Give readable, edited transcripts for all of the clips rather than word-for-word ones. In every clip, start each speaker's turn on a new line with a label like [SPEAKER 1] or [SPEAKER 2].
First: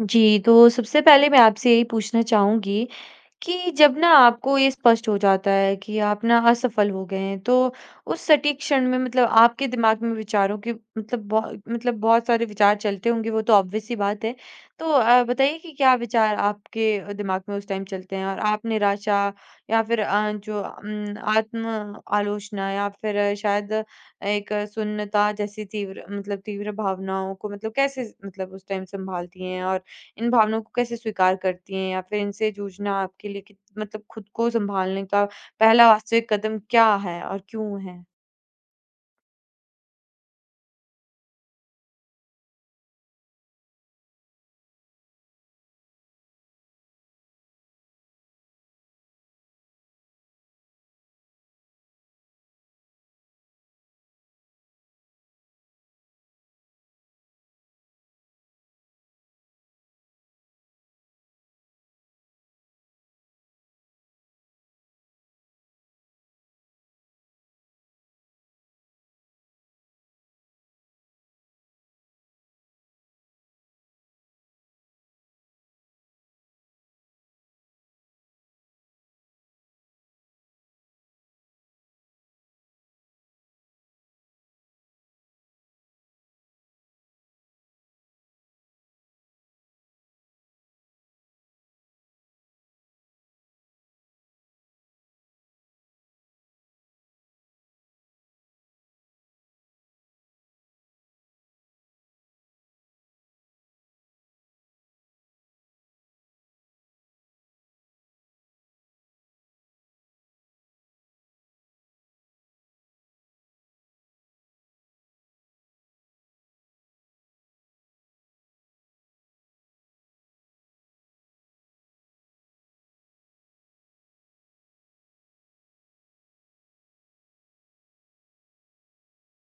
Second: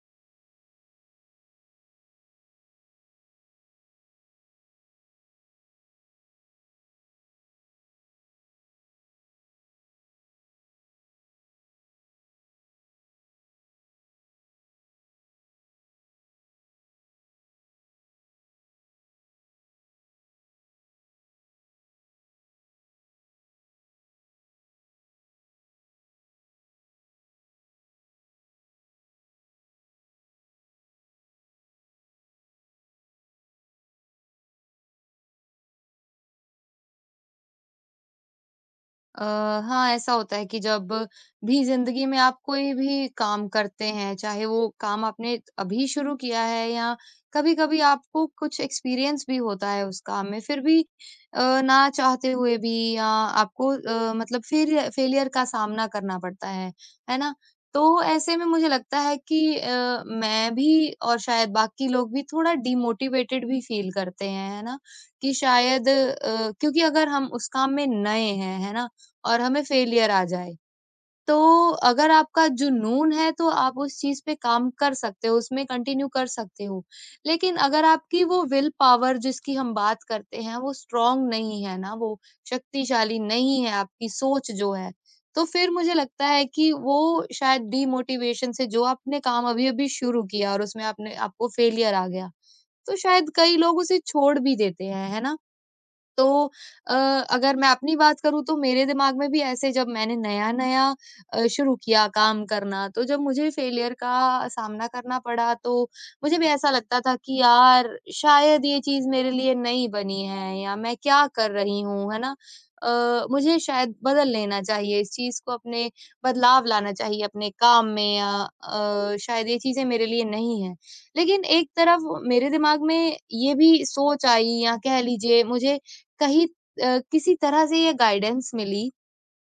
[SPEAKER 1] जी, तो सबसे पहले मैं आपसे यही पूछना चाहूँगी कि जब ना आपको ये स्पष्ट हो जाता है कि आप ना असफल हो गए हैं, तो उस सटीक क्षण में मतलब आपके दिमाग में विचारों के बहुत सारे विचार चलते होंगे, वो तो ऑब्वियस सी बात है। तो बताइए कि क्या विचार आपके दिमाग में उस टाइम चलते हैं और आप निराशा या फिर जो आत्म आलोचना या फिर शायद एक शून्यता जैसी तीव्र भावनाओं को मतलब कैसे मतलब उस टाइम संभालती हैं और इन भावनाओं को कैसे स्वीकार करती हैं? या फिर इनसे जूझना आपके लिए कित मतलब खुद को सँभालने का पहला वास्तविक कदम क्या है और क्यों है?
[SPEAKER 2] अ, हाँ, ऐसा होता है कि जब भी ज़िंदगी में आप कोई भी काम करते हैं, चाहे वो काम आपने अभी शुरू किया है या कभी-कभी आपको कुछ एक्सपीरियंस भी होता है उस काम में, फिर भी ना चाहते हुए भी या आपको मतलब फेलियर फेलियर का सामना करना पड़ता है ना? तो ऐसे में मुझे लगता है कि मैं भी और शायद बाकी लोग भी थोड़ा डिमोटिवेटेड भी फ़ील करते हैं, है ना? कि शायद क्योंकि अगर हम उस काम में नए हैं, है ना? और हमें फेलियर आ जाए। तो अगर आपका जुनून है तो आप उस चीज़ पे काम कर सकते हो, उसमें कंटिन्यू कर सकते हो। लेकिन अगर आपकी वो विल पावर जिसकी हम बात करते हैं वो स्ट्रॉन्ग नहीं है ना, वो शक्तिशाली नहीं है आपकी सोच जो है, तो फिर मुझे लगता है कि वो शायद डिमोटिवेशन से जो आपने काम अभी-अभी शुरू किया और उसमें आपने आपको फेलियर आ गया, तो शायद कई लोग उसे छोड़ भी देते हैं, है ना? तो अ, अगर मैं अपनी बात करूँ तो मेरे दिमाग में भी ऐसे जब मैंने नया-नया शुरू किया काम करना, तो जब मुझे फेलियर का सामना करना पड़ा तो मुझे भी ऐसा लगता था कि यार शायद ये चीज़ मेरे लिए नहीं बनी है या मैं क्या कर रही हूँ, है ना? मुझे शायद बदल लेना चाहिए इस चीज़ को अपने बदलाव लाना चाहिए अपने काम में या शायद ये चीज़ें मेरे लिए नहीं हैं। लेकिन एक तरफ मेरे दिमाग में ये भी सोच आई या कह लीजिए मुझे कहीं किसी तरह से ये गाइडेंस मिली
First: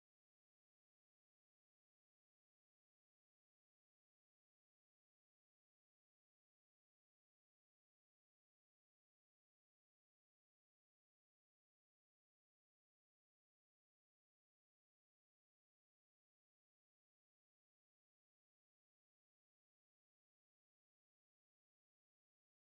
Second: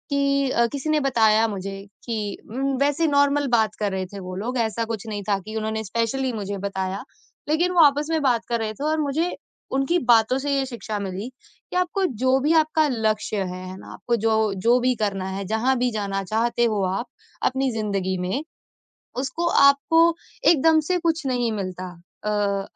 [SPEAKER 2] कि किसी ने बताया मुझे कि वैसे नॉर्मल बात कर रहे थे वो लोग, ऐसा कुछ नहीं था कि उन्होंने स्पेशली मुझे बताया। लेकिन वो आपस में बात कर रहे थे और मुझे उनकी बातों से ये शिक्षा मिली कि आपको जो भी आपका लक्ष्य है ना? आपको जो जो भी करना है, जहाँ भी जाना चाहते हो आप अपनी ज़िंदगी में, उसको आपको एकदम से कुछ नहीं मिलता। अ,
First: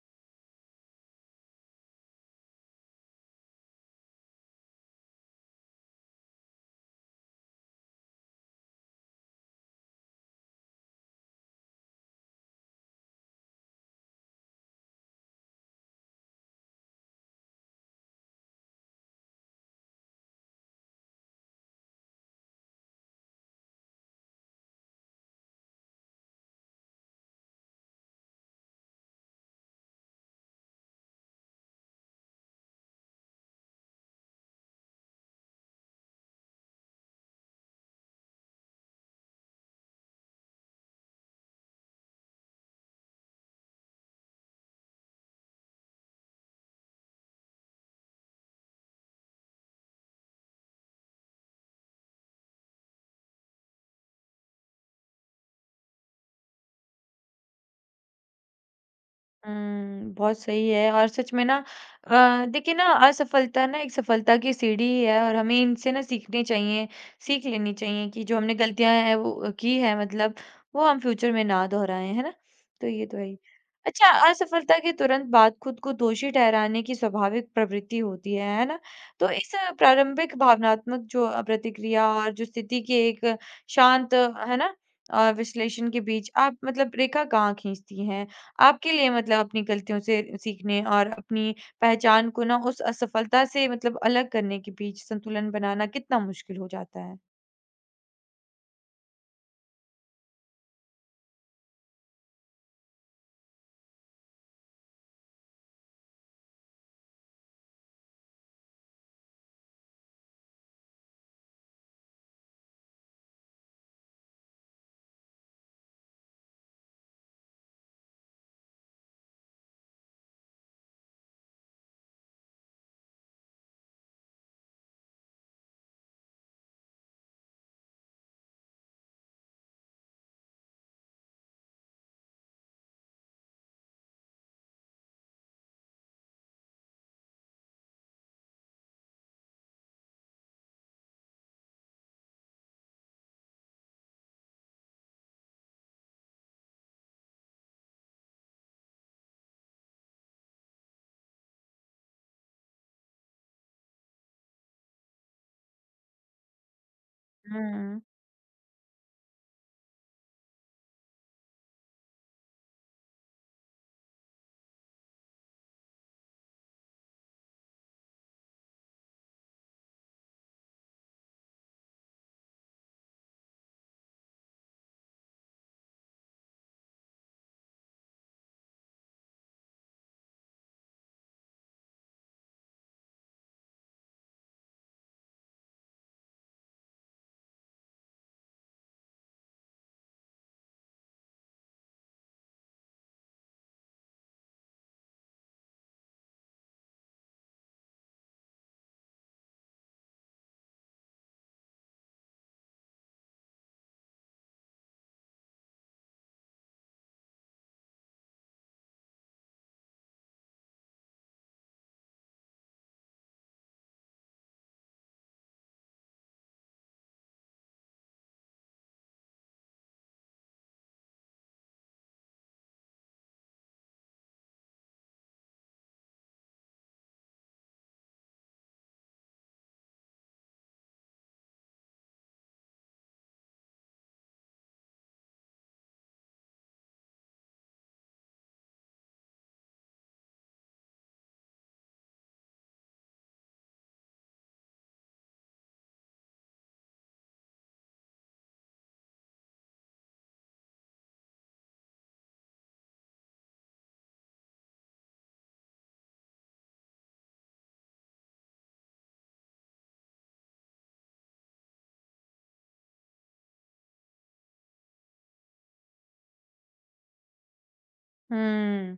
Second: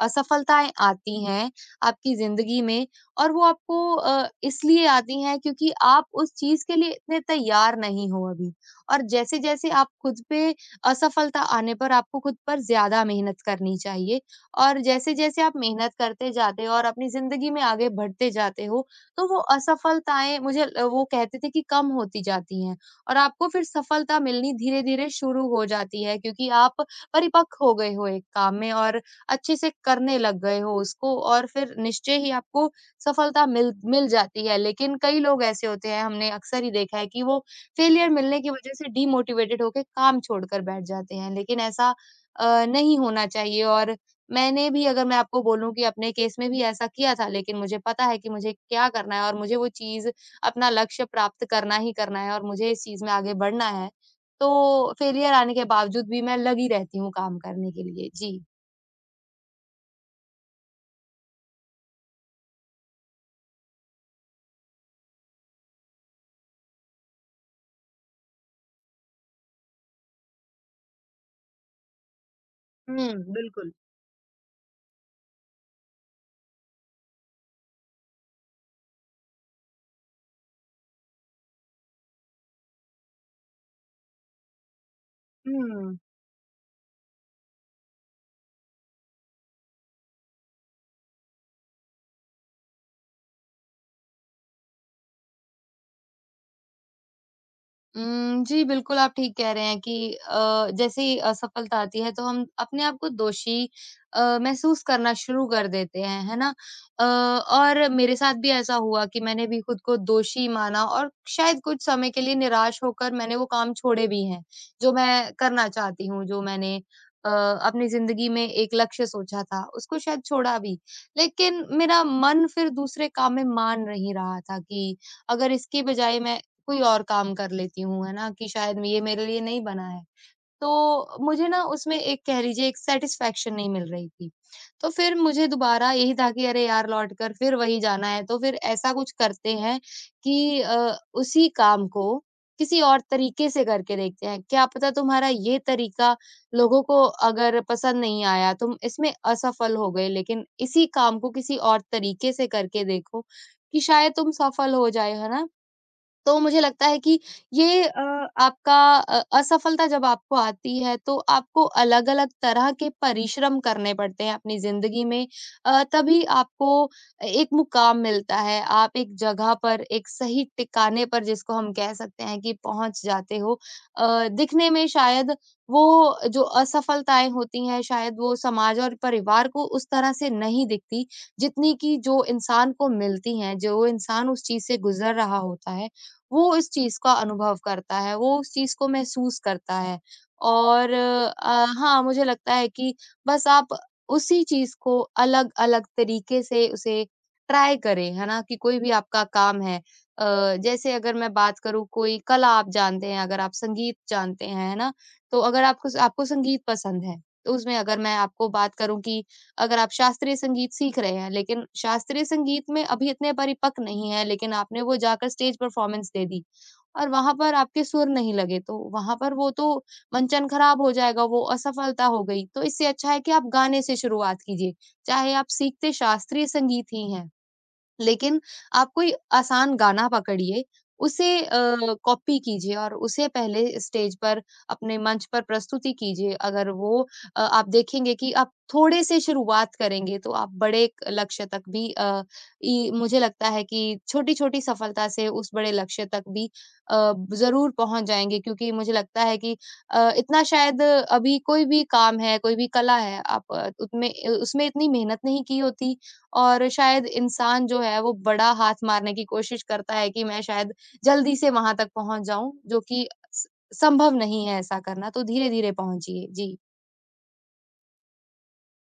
[SPEAKER 2] असफलताएँ आती हैं आपकी ज़िंदगी में और वो आपको इसलिए आती हैं क्योंकि आप उस चीज़ के लिए इतने तैयार नहीं हो अभी। और जैसे-जैसे आप खुद पे असफलता आने पर आपको खुद पर ज़्यादा मेहनत करनी चाहिए और जैसे-जैसे आप मेहनत करते जाते हो और अपनी ज़िंदगी में आगे बढ़ते जाते हो, तो वो असफलताएँ मुझे ल वो कहते थे कि कम होती जाती हैं और आपको फिर सफलता मिलनी धीरे-धीरे शुरू हो जाती है क्योंकि आप परिपक्व हो गए हो एक काम में और अच्छे से करने लग गए हो उसको और फिर निश्चय ही आपको सफलता मिल मिल जाती है। लेकिन कई लोग ऐसे होते हैं हमने अक्सर ही देखा है कि वो फेलियर मिलने की वज़ह से डीमोटिवेटेड होके काम छोड़कर बैठ जाते हैं, लेकिन ऐसा नहीं होना चाहिए और मैंने भी अगर मैं आपको बोलूँ कि अपने केस में भी ऐसा किया था लेकिन मुझे पता है कि मुझे क्या करना है और मुझे वो चीज़ अपना लक्ष्य प्राप्त करना ही करना है और मुझे इस चीज़ में आगे बढ़ना है। तो फेलियर आने के बावजूद भी मैं लगी रहती हूँ काम करने के लिए। जी।
[SPEAKER 1] हुँ, बहुत सही है और सच में ना देखिए ना असफलता ना एक सफलता की सीढ़ी ही है और हमें इनसे ना सीखनी चाहिए, सीख लेनी चाहिए कि जो हमने गलतियाँ हैं वो की है मतलब वो हम फ्यूचर में ना दोहराएँ, है ना? तो ये
[SPEAKER 2] हुँ,
[SPEAKER 1] तो है ही।
[SPEAKER 2] बिल्कुल।
[SPEAKER 1] अच्छा असफलता के तुरंत बाद खुद को दोषी ठहराने की स्वाभाविक प्रवृत्ति होती है ना? तो इस प्रारंभिक भावनात्मक जो प्रतिक्रिया और जो स्थिति के एक शांत है ना? विश्लेषण
[SPEAKER 2] हुँ।
[SPEAKER 1] के बीच आप मतलब रेखा कहाँ खींचती हैं? आपके लिए मतलब अपनी गलतियों से सीखने और अपनी पहचान को ना उस असफलता से मतलब अलग करने के बीच संतुलन बनाना कितना मुश्किल हो जाता है?
[SPEAKER 2] जी, बिल्कुल आप ठीक कह रहे हैं कि जैसे ही असफलता आती है तो हम अपने आप को दोषी महसूस करना शुरू कर देते हैं, है ना? अ, और मेरे साथ भी ऐसा हुआ कि मैंने भी खुद को दोषी माना और शायद कुछ समय के लिए निराश होकर मैंने वो काम छोड़े भी हैं, जो मैं करना चाहती हूँ, जो मैंने अ, अपनी ज़िंदगी में एक लक्ष्य सोचा था, उसको शायद छोड़ा भी। लेकिन मेरा मन फिर दूसरे काम में मान नहीं रहा था कि अगर इसकी बजाय मैं कोई और काम कर लेती हूँ, है ना? कि शायद ये मेरे लिए नहीं बना है। तो मुझे ना उसमें एक कह लीजिए एक सैटिस्फैक्शन नहीं मिल रही थी। तो फिर मुझे दोबारा यही था कि अरे यार लौट कर फिर वही जाना है, तो फिर ऐसा कुछ करते हैं कि उसी काम को किसी और तरीके से करके देखते हैं। क्या पता तुम्हारा ये तरीका लोगों को अगर पसंद नहीं आया, तुम इसमें असफल हो गए, लेकिन इसी काम को किसी और तरीके से करके देखो कि शायद तुम सफल हो जाए, है ना? तो मुझे लगता है कि ये
[SPEAKER 1] हुँ,
[SPEAKER 2] आपका असफलता जब आपको आती है तो आपको अलग-अलग तरह के परिश्रम करने पड़ते हैं अपनी ज़िंदगी में तभी आपको एक मुकाम मिलता है। आप एक जगह पर एक सही टिकाने पर जिसको हम कह सकते हैं कि पहुँच जाते हो। दिखने में शायद वो जो असफलताएँ होती हैं शायद वो समाज और परिवार को उस तरह से नहीं दिखती जितनी कि जो इंसान को मिलती हैं, जो इंसान उस चीज़ से गुज़र रहा होता है। वो इस चीज़ का अनुभव करता है, वो उस चीज़ को महसूस करता है और हाँ, मुझे लगता है कि बस आप उसी चीज़ को अलग-अलग तरीके से उसे ट्राई करें, है ना? कि कोई भी आपका काम है अ, जैसे अगर मैं बात करूँ कोई कला आप जानते हैं, अगर आप संगीत जानते हैं, है ना? तो अगर आपको संगीत पसंद है, तो उसमें अगर मैं आपको बात करूँ कि अगर आप शास्त्रीय संगीत सीख रहे हैं, लेकिन शास्त्रीय संगीत में अभी इतने परिपक्व नहीं हैं, लेकिन आपने वो जाकर स्टेज परफ़ॉर्मेंस दे दी और वहाँ पर आपके सुर नहीं लगे, तो वहाँ पर वो तो मंचन खराब हो जाएगा, वो असफलता हो गई। तो इससे अच्छा है कि आप गाने से शुरुआत कीजिए, चाहे आप सीखते शास्त्रीय संगीत ही हैं। लेकिन आप कोई आसान गाना पकड़िए, उसे कॉपी कीजिए और उसे पहले स्टेज पर अपने मंच पर प्रस्तुति कीजिए। अगर वो आप देखेंगे कि आप थोड़े से शुरुआत करेंगे, तो आप बड़े एक लक्ष्य तक भी अ, इ मुझे लगता है कि छोटी-छोटी सफलता से उस बड़े लक्ष्य तक भी ज़रूर पहुँच जाएँगे क्योंकि मुझे लगता है कि इतना शायद अभी कोई भी काम है, कोई भी कला है, आप उसमें उसमें इतनी मेहनत नहीं की होती और शायद इंसान जो है वो बड़ा हाथ मारने की कोशिश करता है कि मैं शायद जल्दी से वहाँ तक पहुँच जाऊँ, जो कि स संभव नहीं है ऐसा करना, तो धीरे-धीरे पहुँचिए। जी।
[SPEAKER 1] हुँ।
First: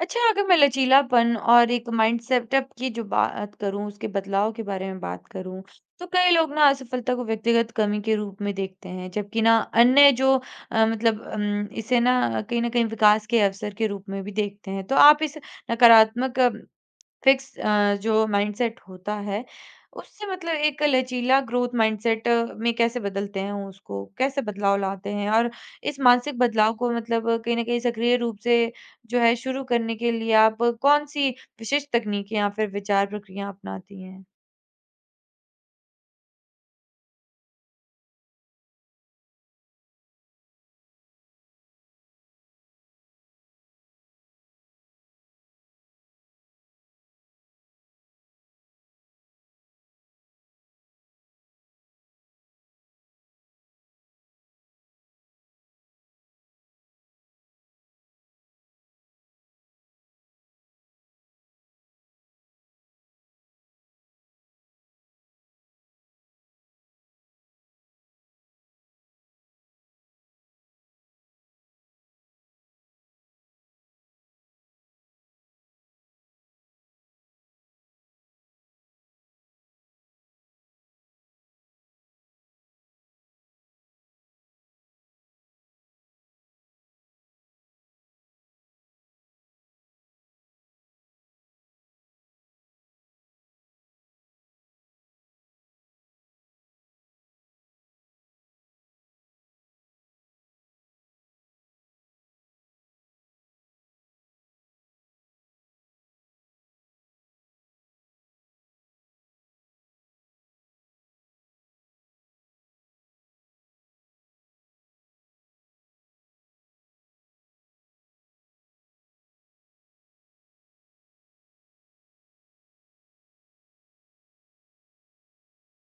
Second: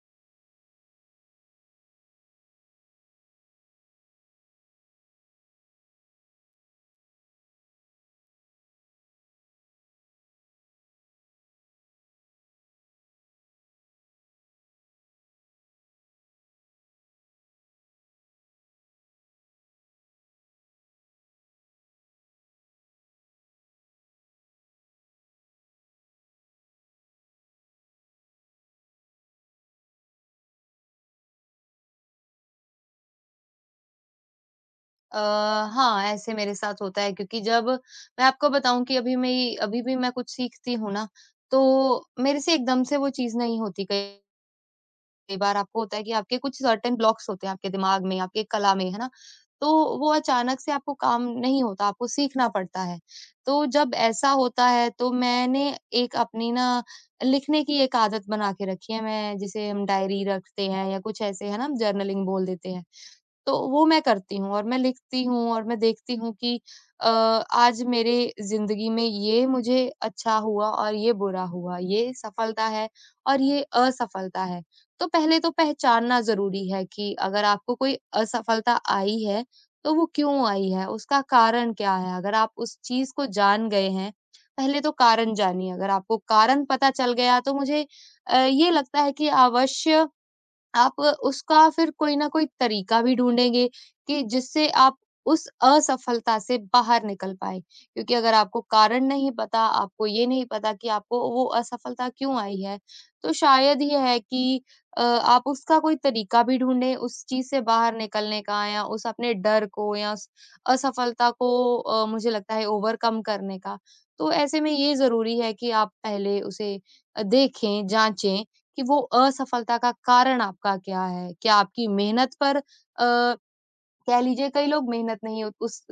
[SPEAKER 1] अच्छा अगर मैं लचीलापन और एक माइंड सेटअप की जो बात करूँ, उसके बदलाव के बारे में बात करूँ, तो कई लोग ना असफलता को व्यक्तिगत कमी के रूप में देखते हैं, जबकि ना अन्य जो इसे ना कहीं न कहीं विकास के अवसर के रूप में भी देखते हैं। तो आप इस नकारात्मक फिक्स जो माइंडसेट होता है, उससे मतलब एक लचीला ग्रोथ माइंडसेट में कैसे बदलते हैं उसको? कैसे बदलाव लाते हैं? और इस मानसिक बदलाव को मतलब कहीं न कहीं सक्रिय रूप से जो है शुरू करने के लिए आप कौन-सी विशेष तकनीकें या फिर विचार प्रक्रिया अपनाती हैं?
[SPEAKER 2] अ, हाँ, ऐसे मेरे साथ होता है क्योंकि जब मैं आपको बताऊँ कि अभी भी मैं कुछ सीखती हूँ ना, तो मेरे से एकदम से वो चीज़ नहीं होती कई कई बार आपको होता है कि आपके कुछ सर्टेन ब्लॉक्स होते हैं आपके दिमाग में, आपकी कला में, है ना? तो वो अचानक से आपको काम नहीं होता, आपको सीखना पड़ता है। तो जब ऐसा होता है तो मैंने एक अपनी ना लिखने की एक आदत बना के रखी है, मैं जिसे हम डायरी रखते हैं या कुछ ऐसे है ना, जर्नलिंग बोल देते हैं। तो वो मैं करती हूँ और मैं लिखती हूँ और मैं देखती हूँ कि आज मेरे ज़िंदगी में ये मुझे अच्छा हुआ और ये बुरा हुआ, ये सफलता है और ये असफलता है। तो पहले तो पहचानना ज़रूरी है कि अगर आपको कोई असफलता आई है, तो वो क्यों आई है? उसका कारण क्या है? अगर आप उस चीज़ को जान गए हैं, पहले तो कारण जानिए। अगर आपको कारण पता चल गया तो मुझे ये लगता है कि अवश्य आप उसका फिर कोई ना कोई तरीका भी ढूँढेंगे कि जिससे आप उस असफलता से बाहर निकल पाएँ। क्योंकि अगर आपको कारण नहीं पता, आपको ये नहीं पता कि आपको वो असफलता क्यों आई है, तो शायद ये है कि आप उसका कोई तरीका भी ढूँढें उस चीज़ से बाहर निकलने का या उस अपने डर को या उस असफलता को मुझे लगता है ओवरकम करने का। तो ऐसे में ये ज़रूरी है कि आप पहले उसे देखें, जाँचें कि वो असफलता का कारण आपका क्या है? क्या आपकी मेहनत पर कह लीजिए कई लोग मेहनत नहीं उस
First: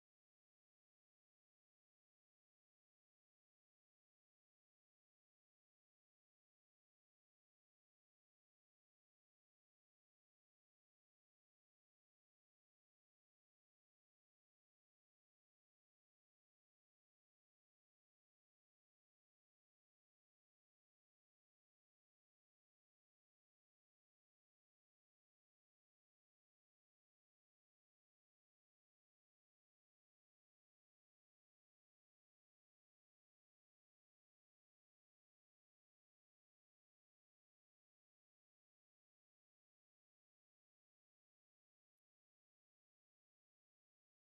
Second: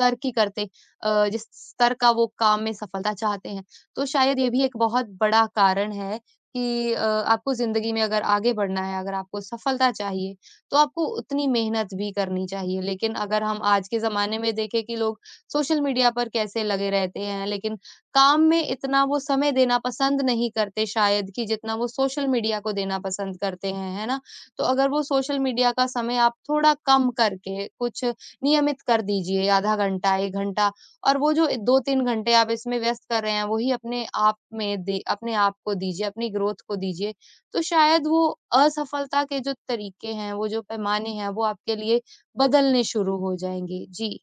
[SPEAKER 2] तर्क ही करते अ, जिस स्तर का वो काम में सफलता चाहते हैं। तो शायद ये भी एक बहुत बड़ा कारण है कि आपको ज़िंदगी में अगर आगे बढ़ना है, अगर आपको सफलता चाहिए, तो आपको उतनी मेहनत भी करनी चाहिए। लेकिन अगर हम आज के ज़माने में देखें कि लोग सोशल मीडिया पर कैसे लगे रहते हैं, लेकिन काम में इतना वो समय देना पसंद नहीं करते शायद कि जितना वो सोशल मीडिया को देना पसंद करते हैं, है ना? तो अगर वो सोशल मीडिया का समय आप थोड़ा कम करके कुछ नियमित कर दीजिए, आधा घंटा 1 घंटा, और वो जो 2-3 घंटे आप इसमें व्यस्त कर रहे हैं वही अपने आप में दे अपने आप को दीजिए, अपनी ग्रोथ को दीजिए। तो शायद वो असफलता के जो तरीके हैं, वो जो पैमाने हैं, वो आपके लिए बदलने शुरू हो जाएँगे। जी।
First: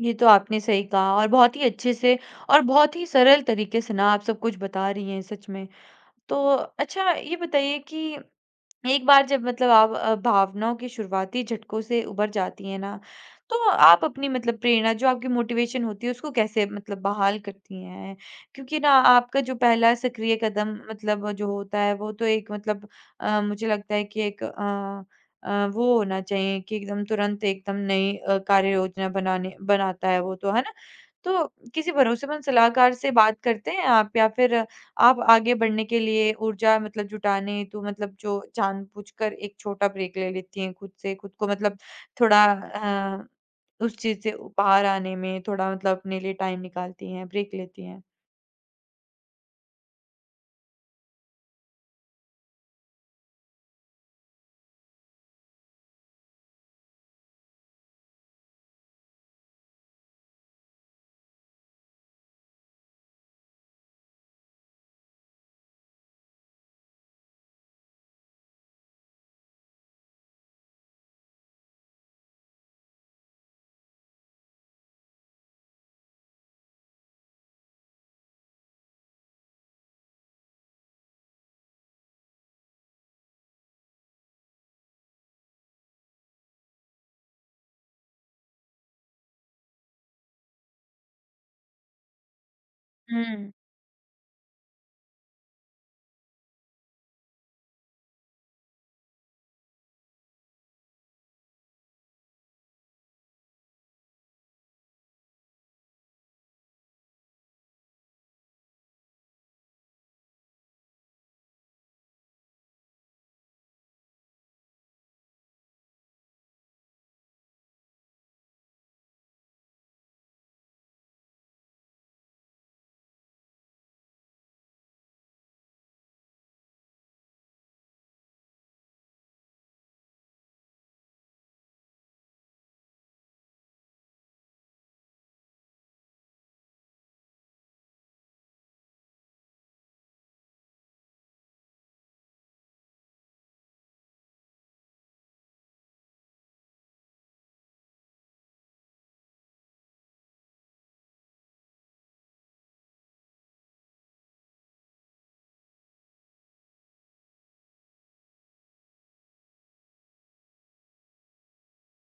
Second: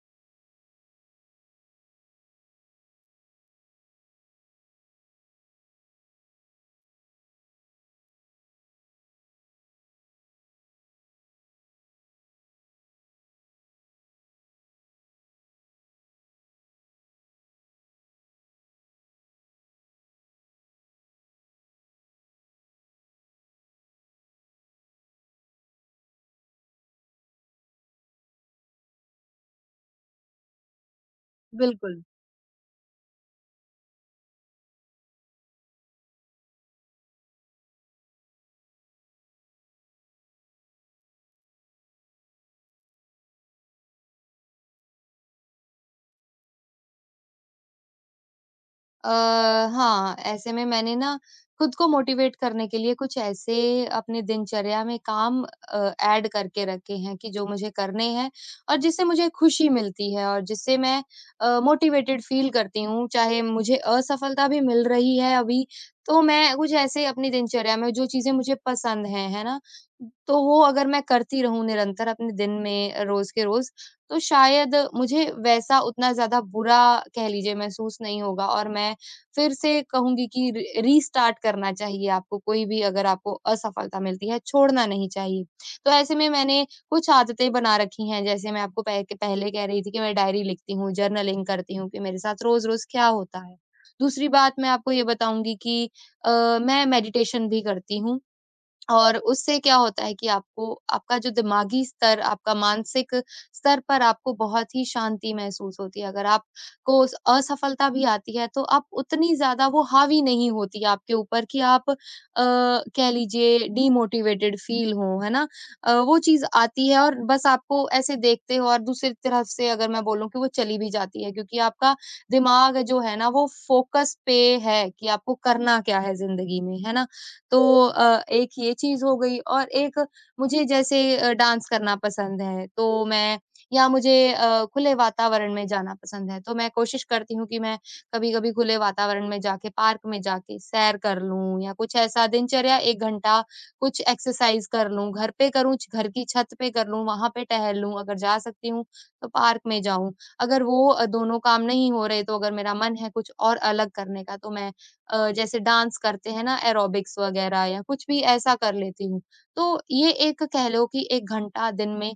[SPEAKER 1] ये तो आपने सही कहा और बहुत ही अच्छे से और बहुत ही सरल तरीके से ना आप सब कुछ बता रही हैं सच में। तो अच्छा ये बताइए कि एक बार जब मतलब आप भावनाओं के शुरुआती झटकों से उबर जाती हैं ना, तो आप अपनी मतलब प्रेरणा जो आपकी मोटिवेशन होती है उसको कैसे मतलब बहाल करती हैं? क्योंकि ना आपका जो पहला सक्रिय कदम मतलब जो होता है वो तो एक मतलब मुझे लगता है कि एक वो होना चाहिए कि एकदम तुरंत एकदम नई कार्य योजना बनाने बनाता है वो तो है ना? तो किसी
[SPEAKER 2] बिल्कुल।
[SPEAKER 1] भरोसेमंद सलाहकार से बात करते हैं आप या फिर आप आगे बढ़ने के लिए ऊर्जा मतलब जुटाने हेतु मतलब जो जानबूझकर एक छोटा ब्रेक ले लेती हैं खुद से खुद को मतलब थोड़ा उस चीज से बाहर आने में थोड़ा मतलब अपने लिए टाइम निकालती हैं, ब्रेक लेती हैं?
[SPEAKER 2] अ, हाँ, ऐसे में मैंने ना खुद को मोटिवेट करने के लिए कुछ ऐसे अपनी दिनचर्या में काम ऐड करके रखे हैं कि जो मुझे करने हैं और जिससे मुझे खुशी मिलती है और जिससे मैं मोटिवेटेड फ़ील करती हूँ। चाहे मुझे असफलता भी मिल रही है अभी, तो मैं कुछ ऐसे अपनी दिनचर्या में जो चीज़ें मुझे पसंद हैं, है ना? तो वो अगर मैं करती रहूँ निरंतर अपने दिन में रोज़ के रोज़, तो शायद मुझे वैसा उतना ज़्यादा बुरा कह लीजिए महसूस नहीं होगा और मैं फिर से कहूँगी कि रि रीस्टार्ट करना चाहिए आपको, कोई भी अगर आपको असफलता मिलती है, छोड़ना नहीं चाहिए। तो ऐसे में मैंने कुछ आदतें बना रखी हैं, जैसे मैं आपको पह के पहले कह रही थी कि मैं डायरी लिखती हूँ, जर्नलिंग करती हूँ कि मेरे साथ रोज़-रोज़ क्या होता
[SPEAKER 1] हम्म।
[SPEAKER 2] है। दूसरी बात मैं आपको ये बताऊँगी कि अ, मैं मेडिटेशन भी करती हूँ और उससे क्या होता है कि आपको आपका जो दिमागी स्तर, आपका मानसिक स्तर पर आपको बहुत ही शांति महसूस होती है। अगर आपको उस असफलता भी आती है, तो आप उतनी ज़्यादा वो हावी नहीं होती है आपके ऊपर कि आप कह लीजिए डिमोटिवेटेड फ़ील हो, है ना? वो चीज़ आती है और बस आपको ऐसे देखते हो और दूसरी तरफ से अगर मैं बोलूँ कि वो चली भी जाती है क्योंकि आपका दिमाग जो है ना, वो फ़ोकस पे है कि आपको करना क्या है ज़िंदगी में, है ना? तो एक ये चीज़ हो गई और एक मुझे जैसे डांस करना पसंद है, तो मैं या मुझे खुले वातावरण में जाना पसंद है, तो मैं कोशिश करती हूँ कि मैं कभी-कभी खुले वातावरण में जाके, पार्क में जाके सैर कर लूँ या कुछ ऐसा दिनचर्या 1 घंटा कुछ एक्सरसाइज कर लूँ, घर पे करूँ, छ घर की छत पे कर लूँ, वहाँ पे टहल लूँ, अगर जा सकती हूँ, तो पार्क में जाऊँ। अगर वो दोनों काम नहीं हो रहे, तो अगर मेरा मन है कुछ और अलग करने का, तो मैं जैसे डांस करते हैं ना एरोबिक्स वगैरह या कुछ भी ऐसा कर लेती हूँ। तो ये एक कह लो कि 1 घंटा दिन में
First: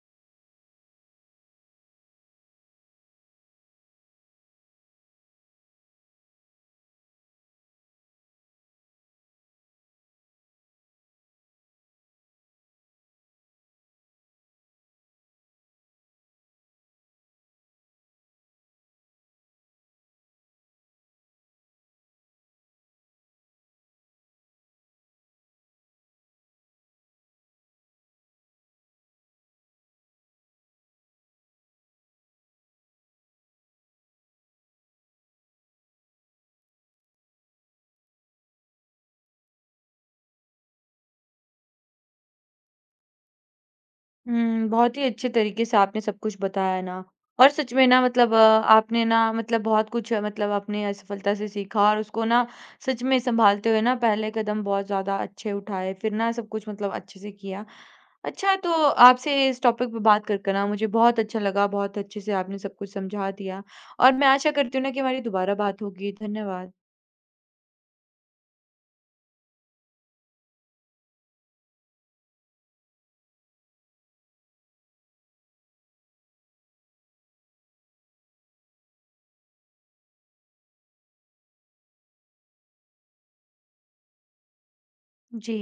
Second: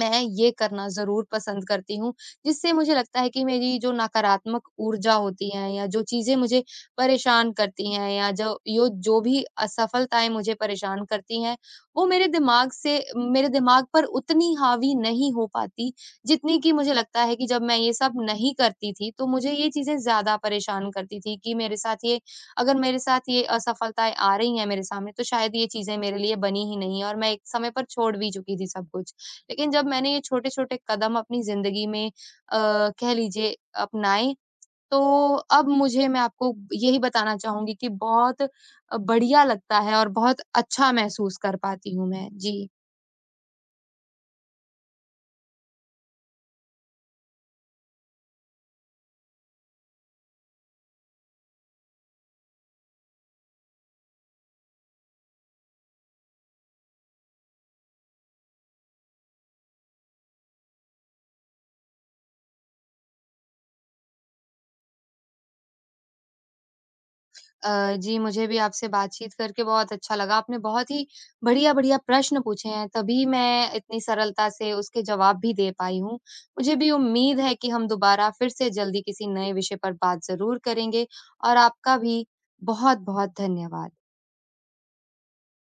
[SPEAKER 2] मैं ये करना ज़रूर पसंद करती हूँ, जिससे मुझे लगता है कि मेरी जो नकारात्मक ऊर्जा होती है या जो चीज़ें मुझे परेशान करती हैं या जो भी असफलताएँ मुझे परेशान करती हैं, वो मेरे दिमाग पर उतनी हावी नहीं हो पाती, जितनी कि मुझे लगता है कि जब मैं ये सब नहीं करती थी, तो मुझे ये चीज़ें ज़्यादा परेशान करती थी कि मेरे साथ ये अगर मेरे साथ ये असफलताएँ आ रही हैं मेरे सामने, तो शायद ये चीज़ें मेरे लिए बनी ही नहीं हैं और मैं एक समय पर छोड़ भी चुकी थी सब कुछ। लेकिन जब मैंने ये छोटे-छोटे कदम अपनी ज़िंदगी में कह लीजिए अपनाए, तो अब मुझे मैं आपको यही बताना चाहूँगी कि बहुत बढ़िया लगता है और बहुत अच्छा महसूस कर पाती हूँ मैं। जी।
[SPEAKER 1] हुँ, बहुत ही अच्छे तरीके से आपने सब कुछ बताया ना और सच में ना आपने ना मतलब बहुत कुछ मतलब अपनी असफलता से सीखा और उसको ना सच में सँभालते हुए ना पहले कदम बहुत ज़्यादा अच्छे उठाए, फिर ना सब कुछ मतलब अच्छे से किया। अच्छा तो आपसे इस टॉपिक पे बात कर कर ना मुझे बहुत अच्छा लगा, बहुत अच्छे से आपने सब कुछ समझा दिया और मैं आशा करती हूँ ना कि हमारी दोबारा बात होगी। धन्यवाद।
[SPEAKER 2] जी, मुझे भी आपसे बातचीत करके बहुत अच्छा लगा। आपने बहुत ही बढ़िया-बढ़िया प्रश्न पूछे हैं, तभी मैं इतनी सरलता से उसके जवाब भी दे पाई हूँ। मुझे भी उम्मीद है कि हम दोबारा फिर से जल्दी किसी नए विषय पर बात ज़रूर करेंगे और आपका भी बहुत-बहुत धन्यवाद।
[SPEAKER 1] जी।